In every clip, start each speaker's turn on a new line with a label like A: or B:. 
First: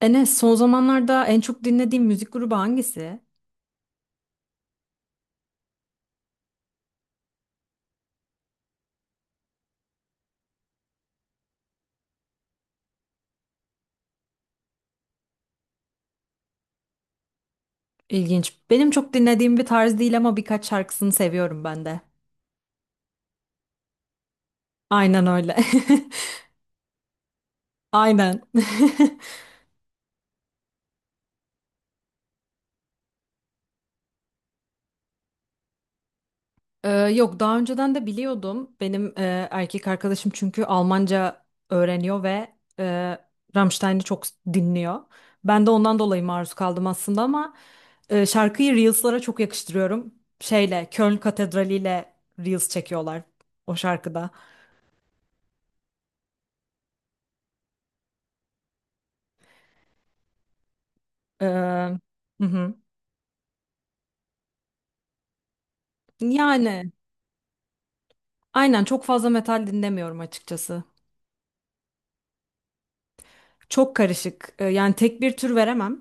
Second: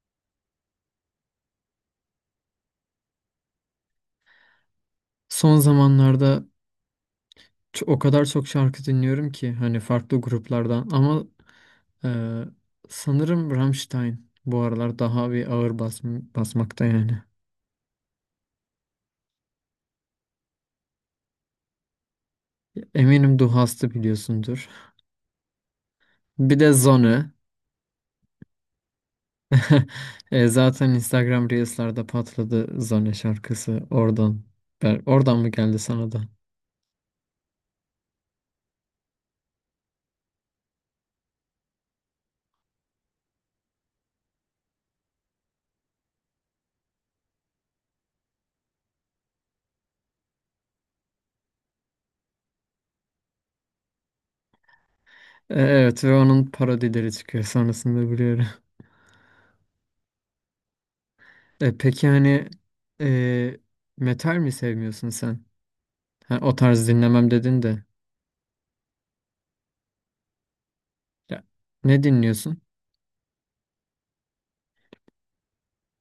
A: Enes, son zamanlarda en çok dinlediğim müzik grubu hangisi?
B: Son zamanlarda o kadar çok şarkı dinliyorum ki hani farklı gruplardan ama e, sanırım Rammstein bu aralar daha bir ağır bas basmakta yani.
A: İlginç. Benim çok dinlediğim bir tarz değil ama birkaç şarkısını seviyorum ben de.
B: Eminim Du Hast biliyorsundur.
A: Aynen öyle.
B: Bir de Zone.
A: Aynen.
B: Zaten Instagram Reels'larda patladı Zone şarkısı oradan. Oradan mı geldi sana da?
A: Yok, daha önceden de biliyordum. Benim erkek arkadaşım çünkü Almanca öğreniyor ve e, Rammstein'i çok dinliyor. Ben de ondan dolayı maruz kaldım aslında ama şarkıyı Reels'lara çok yakıştırıyorum. Şeyle, Köln Katedrali ile Reels çekiyorlar o şarkıda.
B: Evet, ve onun parodileri çıkıyor sonrasında biliyorum. Peki
A: Hı
B: hani
A: hı.
B: e, metal mi sevmiyorsun sen? Ha, o tarz
A: Yani
B: dinlemem dedin de.
A: aynen, çok fazla metal dinlemiyorum açıkçası.
B: Ya, ne dinliyorsun?
A: Çok karışık. Yani tek bir tür veremem.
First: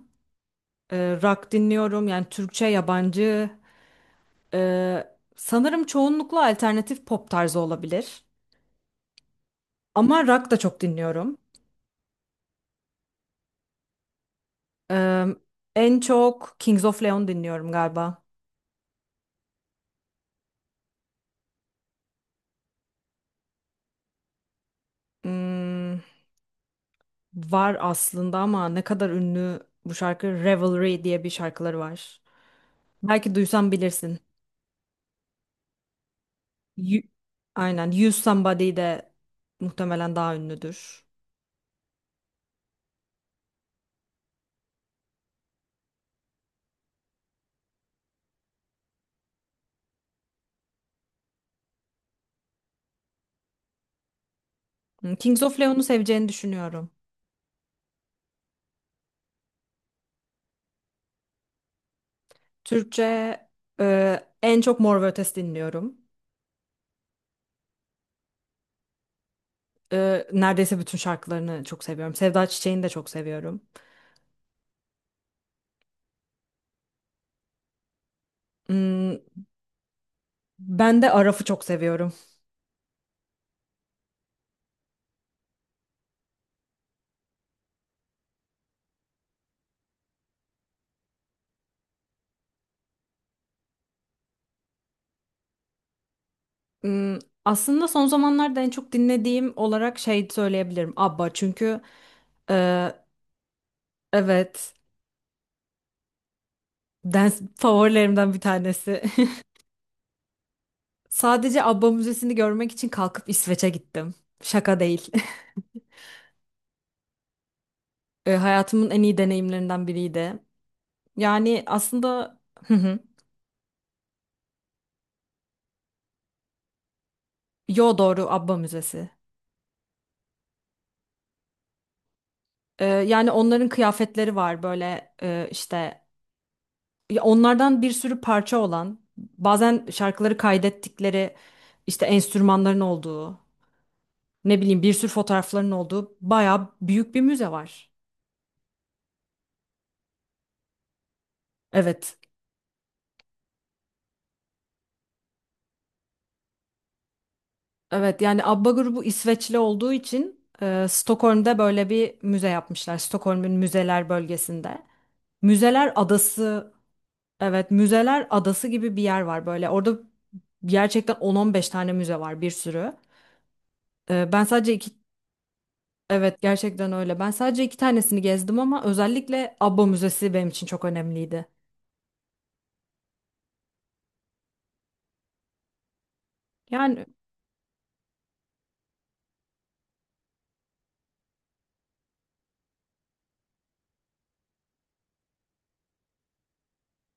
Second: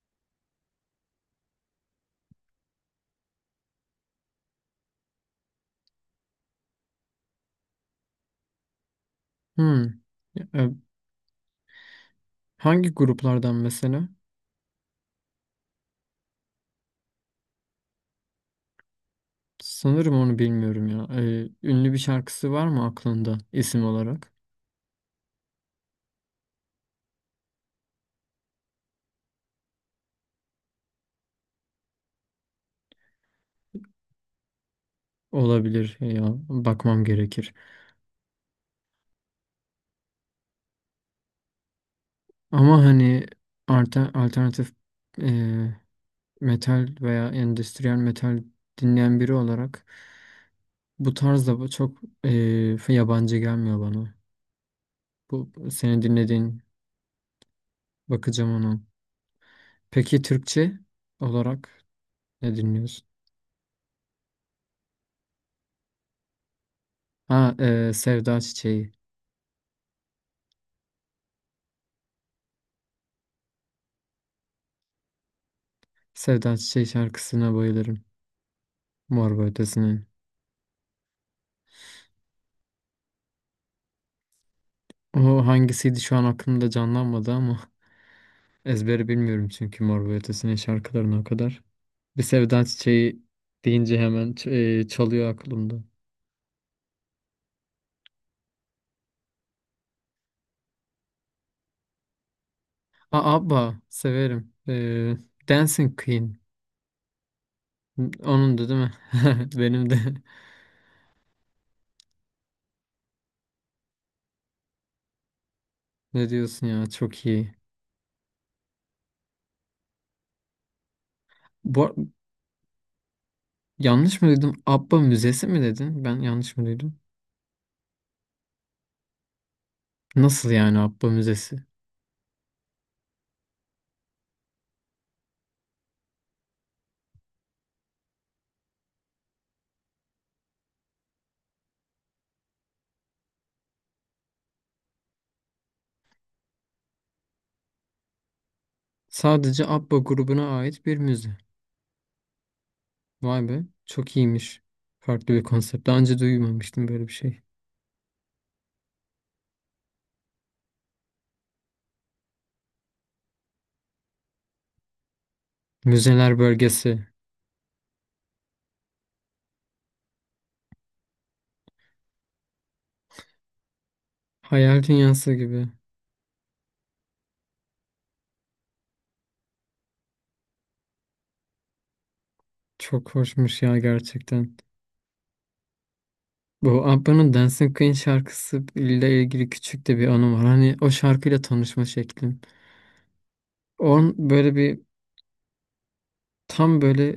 A: Rock dinliyorum yani, Türkçe, yabancı. Ee, Sanırım çoğunlukla alternatif pop tarzı olabilir.
B: Hmm.
A: Ama
B: Ya,
A: rock da çok dinliyorum.
B: hangi gruplardan mesela?
A: Ee, En çok Kings of Leon dinliyorum galiba.
B: Sanırım onu bilmiyorum ya. E, ünlü bir şarkısı var mı aklında isim olarak?
A: Hmm, var aslında ama ne kadar ünlü bu şarkı, Revelry diye bir şarkıları var. Belki duysan bilirsin.
B: Olabilir ya. Bakmam
A: You-
B: gerekir.
A: Aynen. You Somebody de muhtemelen daha ünlüdür.
B: Ama hani alternatif e, metal veya endüstriyel metal dinleyen biri olarak bu tarzda bu çok yabancı gelmiyor bana.
A: Hmm, Kings
B: Bu
A: of Leon'u
B: senin
A: seveceğini
B: dinlediğin,
A: düşünüyorum.
B: bakacağım ona. Peki Türkçe olarak? Ne dinliyorsun?
A: Türkçe en çok Mor ve Ötesi dinliyorum.
B: Ha, Sevda Çiçeği.
A: E, neredeyse bütün şarkılarını çok seviyorum. Sevda Çiçek'ini de çok seviyorum.
B: Sevda Çiçeği şarkısına bayılırım.
A: Hmm,
B: Mor ve Ötesi'nin.
A: ben de Araf'ı çok seviyorum.
B: O hangisiydi şu an aklımda canlanmadı ama ezberi bilmiyorum çünkü Mor ve Ötesi'nin şarkılarına o kadar. Bir Sevda Çiçeği deyince hemen çalıyor aklımda.
A: Hmm, aslında son zamanlarda en çok dinlediğim olarak şey söyleyebilirim: ABBA. Çünkü e,
B: Aa, ABBA severim.
A: evet,
B: Dancing Queen.
A: dans favorilerimden bir
B: Onun da değil mi?
A: tanesi.
B: Benim de.
A: Sadece ABBA müzesini görmek için kalkıp İsveç'e gittim. Şaka değil.
B: Ne diyorsun ya? Çok iyi.
A: Hayatımın en iyi deneyimlerinden biriydi. Yani
B: Bu, ar-
A: aslında, hı hı.
B: Yanlış mı duydum? ABBA müzesi mi dedin? Ben yanlış mı duydum?
A: Yo, doğru, ABBA müzesi.
B: Nasıl yani ABBA müzesi?
A: E, yani onların kıyafetleri var böyle, işte ya, onlardan bir sürü parça olan, bazen şarkıları kaydettikleri, işte enstrümanların olduğu, ne bileyim, bir sürü fotoğrafların olduğu bayağı büyük bir müze var.
B: Sadece ABBA grubuna ait bir müze.
A: Evet.
B: Vay be, çok iyiymiş. Farklı bir konsept. Daha önce duymamıştım böyle bir şey.
A: Evet, yani ABBA grubu İsveçli olduğu için Stockholm'da böyle bir müze yapmışlar. Stockholm'un müzeler bölgesinde. Müzeler
B: Müzeler
A: Adası,
B: bölgesi.
A: evet, Müzeler Adası gibi bir yer var böyle. Orada gerçekten 10-15 tane müze var, bir sürü. Ben sadece
B: Hayal
A: iki,
B: dünyası gibi.
A: evet gerçekten öyle. Ben sadece iki tanesini gezdim ama özellikle ABBA Müzesi benim için çok önemliydi.
B: Çok hoşmuş ya gerçekten. Bu
A: Yani
B: ABBA'nın Dancing Queen şarkısı ile ilgili küçük de bir anım var. Hani o şarkıyla tanışma şeklim. On böyle bir tam böyle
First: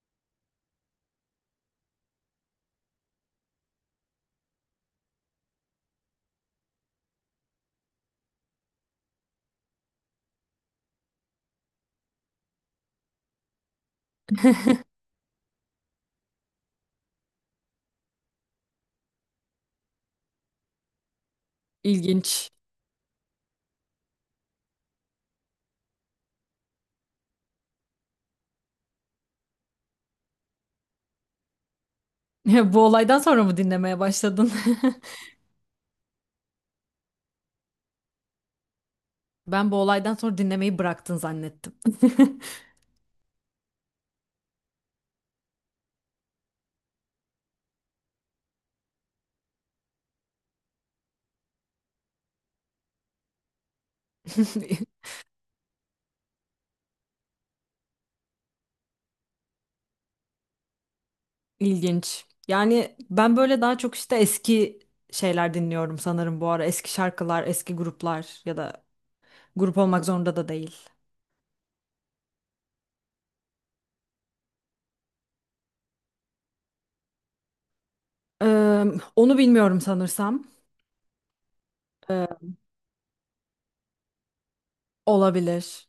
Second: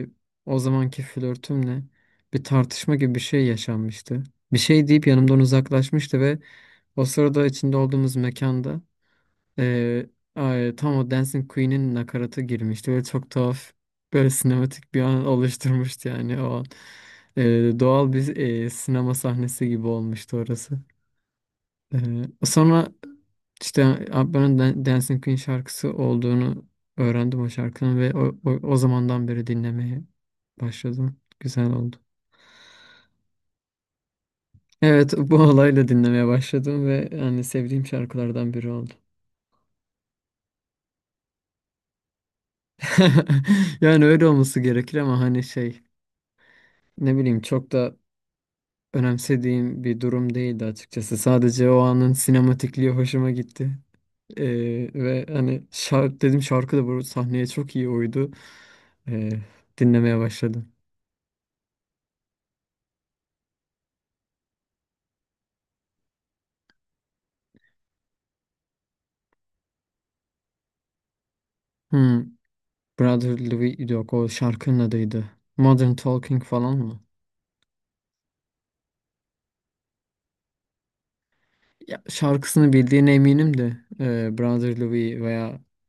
B: o zamanki flörtümle bir tartışma gibi bir şey yaşanmıştı. Bir şey deyip yanımdan uzaklaşmıştı ve o sırada içinde olduğumuz mekanda Ee, ay, tam o Dancing Queen'in nakaratı girmişti. Böyle çok tuhaf, böyle sinematik bir an oluşturmuştu yani o an. Doğal bir sinema sahnesi gibi olmuştu orası. Ee,
A: ilginç.
B: Sonra işte Abba'nın Dancing Queen şarkısı olduğunu öğrendim o şarkının ve o zamandan beri dinlemeye başladım. Güzel oldu.
A: Bu olaydan sonra mı dinlemeye başladın?
B: Evet, bu olayla dinlemeye başladım ve hani sevdiğim şarkılardan biri oldu.
A: Ben bu olaydan sonra dinlemeyi bıraktın zannettim.
B: Yani öyle olması gerekir ama hani şey, ne bileyim, çok da önemsediğim bir durum değildi açıkçası. Sadece o anın sinematikliği hoşuma gitti. Ee, Ve hani şarkı dedim, şarkı da bu sahneye çok iyi uydu. Ee, Dinlemeye başladım.
A: İlginç. Yani ben böyle daha çok işte eski şeyler dinliyorum sanırım bu ara. Eski şarkılar, eski gruplar ya da grup olmak zorunda da değil.
B: Hmm, Brother Louis, yok o şarkının adıydı. Modern Talking falan mı?
A: Ee, Onu bilmiyorum sanırsam.
B: Ya,
A: Ee,
B: şarkısını bildiğine eminim de Brother Louis veya
A: Olabilir.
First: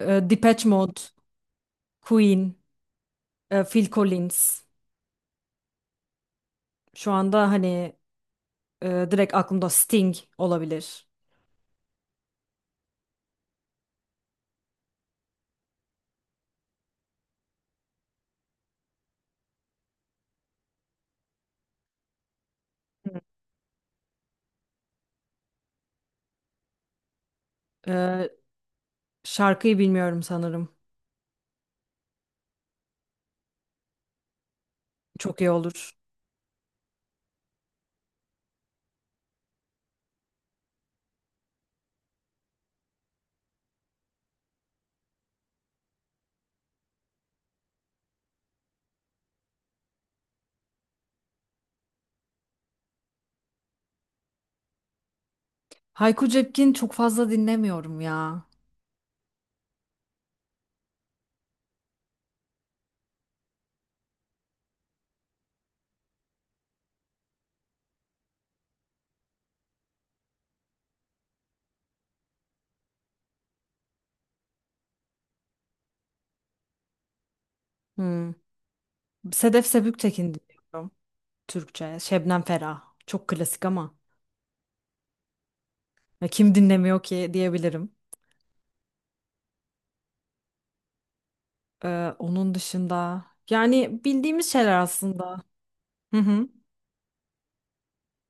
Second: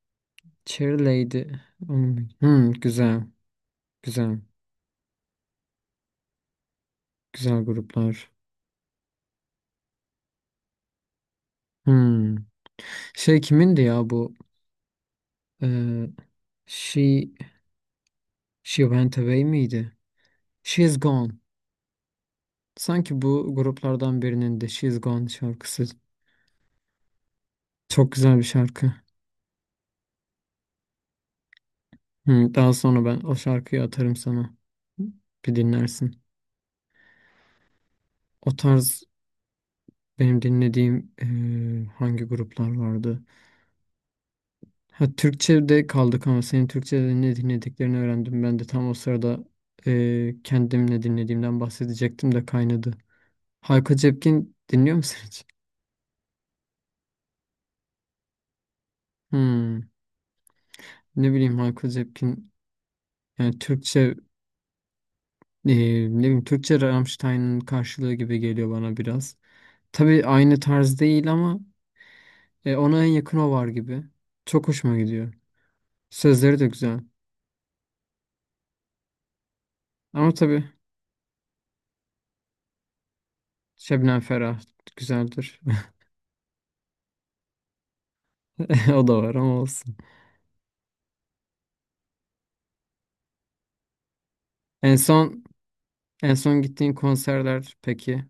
A: Depeche
B: Cherry
A: Mode,
B: Lady. Onun-
A: Queen,
B: hmm, güzel,
A: Phil
B: güzel,
A: Collins. Şu anda
B: güzel
A: hani
B: gruplar.
A: direkt aklımda Sting olabilir.
B: Hmm. Şey kimindi ya bu? e, She she went away miydi? She's gone. Sanki bu gruplardan birinin de She's gone şarkısı, çok
A: Ee,
B: güzel bir şarkı.
A: Şarkıyı bilmiyorum sanırım.
B: Hı, daha sonra ben o şarkıyı atarım sana.
A: Çok iyi
B: Bir
A: olur.
B: dinlersin. O tarz benim dinlediğim hangi gruplar vardı? Ha, Türkçe'de kaldık ama senin Türkçe'de ne dinlediklerini öğrendim. Ben de tam o sırada kendim ne dinlediğimden bahsedecektim de kaynadı. Hayko Cepkin dinliyor musun hiç?
A: Hayko Cepkin çok fazla dinlemiyorum ya.
B: Hmm, ne bileyim, Hayko Cepkin. Yani Türkçe, ne bileyim, Türkçe Rammstein'ın karşılığı gibi geliyor bana biraz. Tabii aynı tarz değil ama ona en yakın o var gibi. Çok hoşuma gidiyor. Sözleri de güzel.
A: Hmm. Sedef Sebüktekin
B: Ama tabii
A: dinliyorum. Türkçe. Şebnem Ferah. Çok klasik ama.
B: Şebnem Ferah güzeldir.
A: Ya kim dinlemiyor ki diyebilirim.
B: O da var ama olsun.
A: Onun dışında yani bildiğimiz şeyler
B: En
A: aslında.
B: son
A: Hı
B: en
A: hı.
B: son gittiğin konserler peki,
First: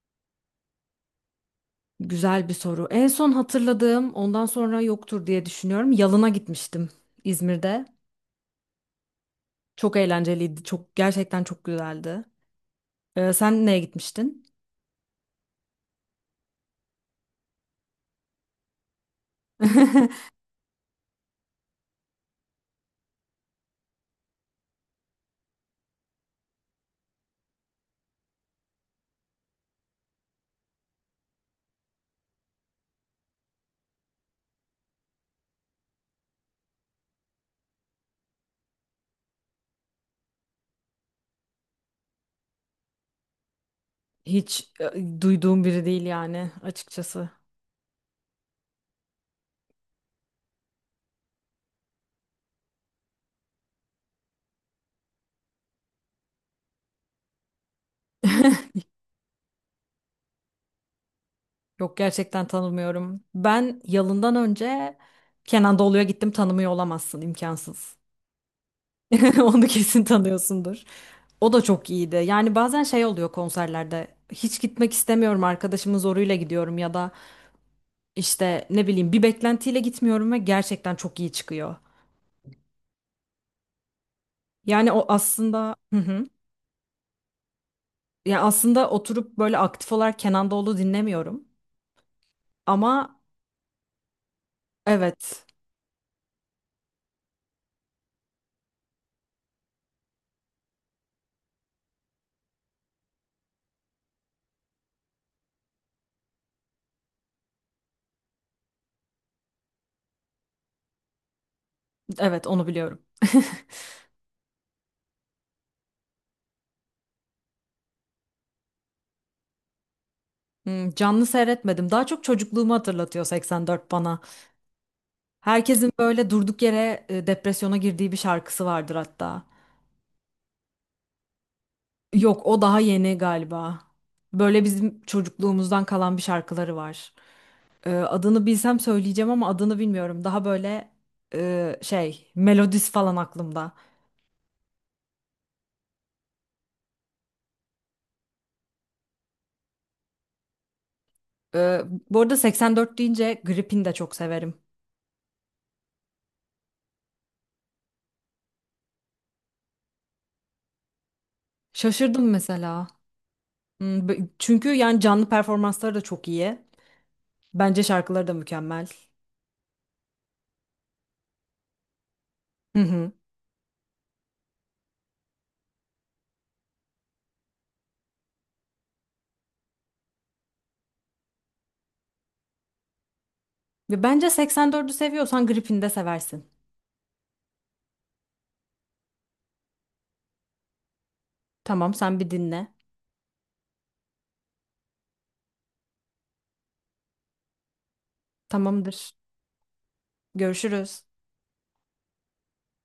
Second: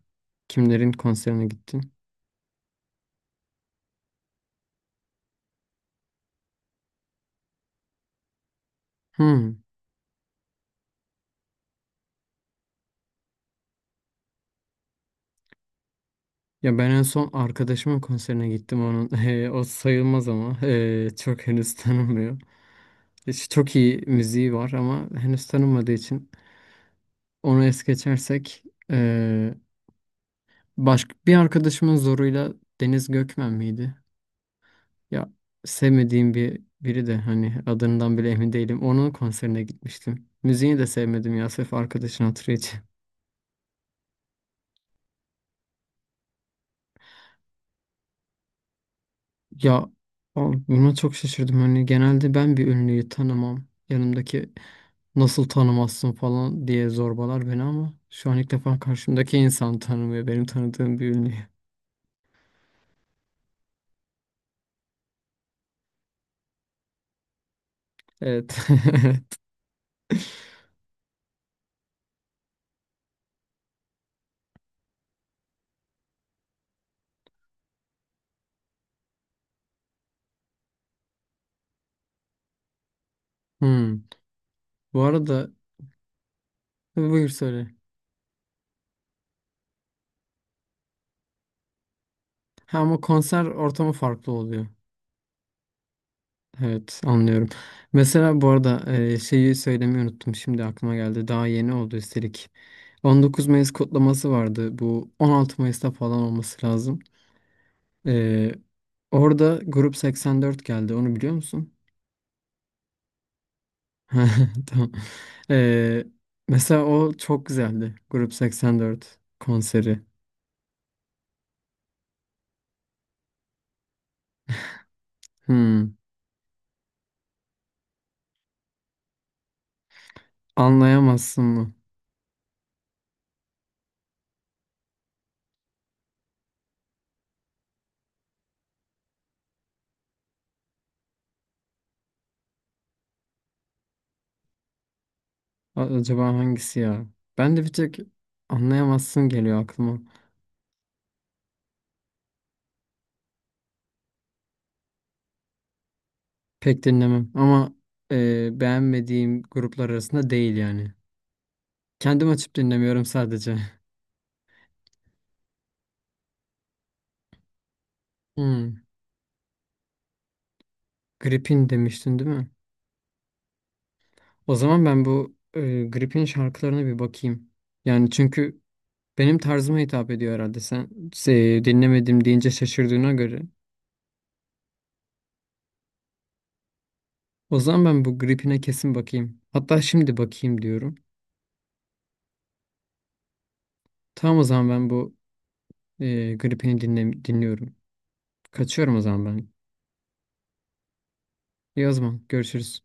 B: kimlerin konserine gittin?
A: Güzel bir soru. En son hatırladığım, ondan sonra yoktur diye düşünüyorum. Yalın'a gitmiştim, İzmir'de.
B: Hmm.
A: Çok eğlenceliydi. Çok, gerçekten çok güzeldi. Sen neye gitmiştin?
B: Ya, ben en son arkadaşımın konserine gittim onun. O sayılmaz ama çok henüz tanınmıyor. Çok iyi müziği var ama henüz tanınmadığı için onu es geçersek eee başka bir arkadaşımın zoruyla Deniz Gökmen miydi? Ya, sevmediğim bir, biri de hani adından bile emin değilim. Onun konserine gitmiştim. Müziğini de sevmedim ya, sırf arkadaşın hatırı için.
A: Hiç duyduğum biri değil yani açıkçası.
B: Ya, buna çok şaşırdım. Hani genelde ben bir ünlüyü tanımam. Yanımdaki nasıl tanımazsın falan diye zorbalar beni ama şu an ilk defa karşımdaki insan tanımıyor benim tanıdığım bir ünlü.
A: Yok, gerçekten tanımıyorum. Ben Yalın'dan önce Kenan Doğulu'ya gittim, tanımıyor olamazsın, imkansız.
B: Evet. Evet.
A: Onu kesin tanıyorsundur. O da çok iyiydi. Yani bazen şey oluyor konserlerde. Hiç gitmek istemiyorum, arkadaşımın zoruyla gidiyorum ya da işte ne bileyim bir beklentiyle gitmiyorum ve gerçekten çok iyi çıkıyor.
B: Hmm.
A: Yani
B: Bu
A: o
B: arada
A: aslında, hı hı.
B: buyur söyle.
A: Ya aslında oturup böyle aktif olarak Kenan Doğulu dinlemiyorum.
B: Ha ama
A: Ama
B: konser ortamı farklı oluyor.
A: evet,
B: Evet, anlıyorum. Mesela bu arada şeyi söylemeyi unuttum. Şimdi aklıma geldi. Daha yeni oldu üstelik. 19 Mayıs kutlaması vardı. Bu 16 Mayıs'ta falan olması lazım. E, Orada Grup 84 geldi. Onu biliyor musun?
A: evet onu biliyorum.
B: Tamam. E, Mesela o çok güzeldi. Grup 84 konseri.
A: Hmm, canlı seyretmedim. Daha çok çocukluğumu hatırlatıyor 84 bana. Herkesin
B: Hmm.
A: böyle durduk yere depresyona girdiği bir şarkısı vardır hatta.
B: Anlayamazsın mı?
A: Yok, o daha yeni galiba. Böyle bizim çocukluğumuzdan kalan bir şarkıları var. Adını bilsem söyleyeceğim ama adını bilmiyorum. Daha böyle şey melodisi falan aklımda.
B: A- acaba hangisi ya? Ben de bir tek anlayamazsın geliyor aklıma.
A: Ee, Bu arada 84 deyince Gripin de çok severim.
B: Pek dinlemem ama beğenmediğim gruplar arasında değil yani. Kendim
A: Şaşırdım
B: açıp
A: mesela.
B: dinlemiyorum sadece.
A: Hmm, çünkü yani canlı performansları da çok iyi. Bence şarkıları da
B: Hmm,
A: mükemmel.
B: Gripin demiştin değil mi?
A: Hı hı.
B: O zaman ben bu Gripin şarkılarına bir bakayım. Yani çünkü benim tarzıma hitap ediyor herhalde. Sen dinlemedim deyince şaşırdığına göre.
A: Ve bence 84'ü seviyorsan Gripin de seversin.
B: O zaman ben bu Gripin'e kesin bakayım. Hatta şimdi bakayım diyorum.
A: Tamam, sen bir dinle.
B: Tamam, o zaman ben bu Gripin'i dinliyorum. Kaçıyorum o
A: Tamamdır.
B: zaman ben.
A: Görüşürüz.
B: İyi o zaman. Görüşürüz.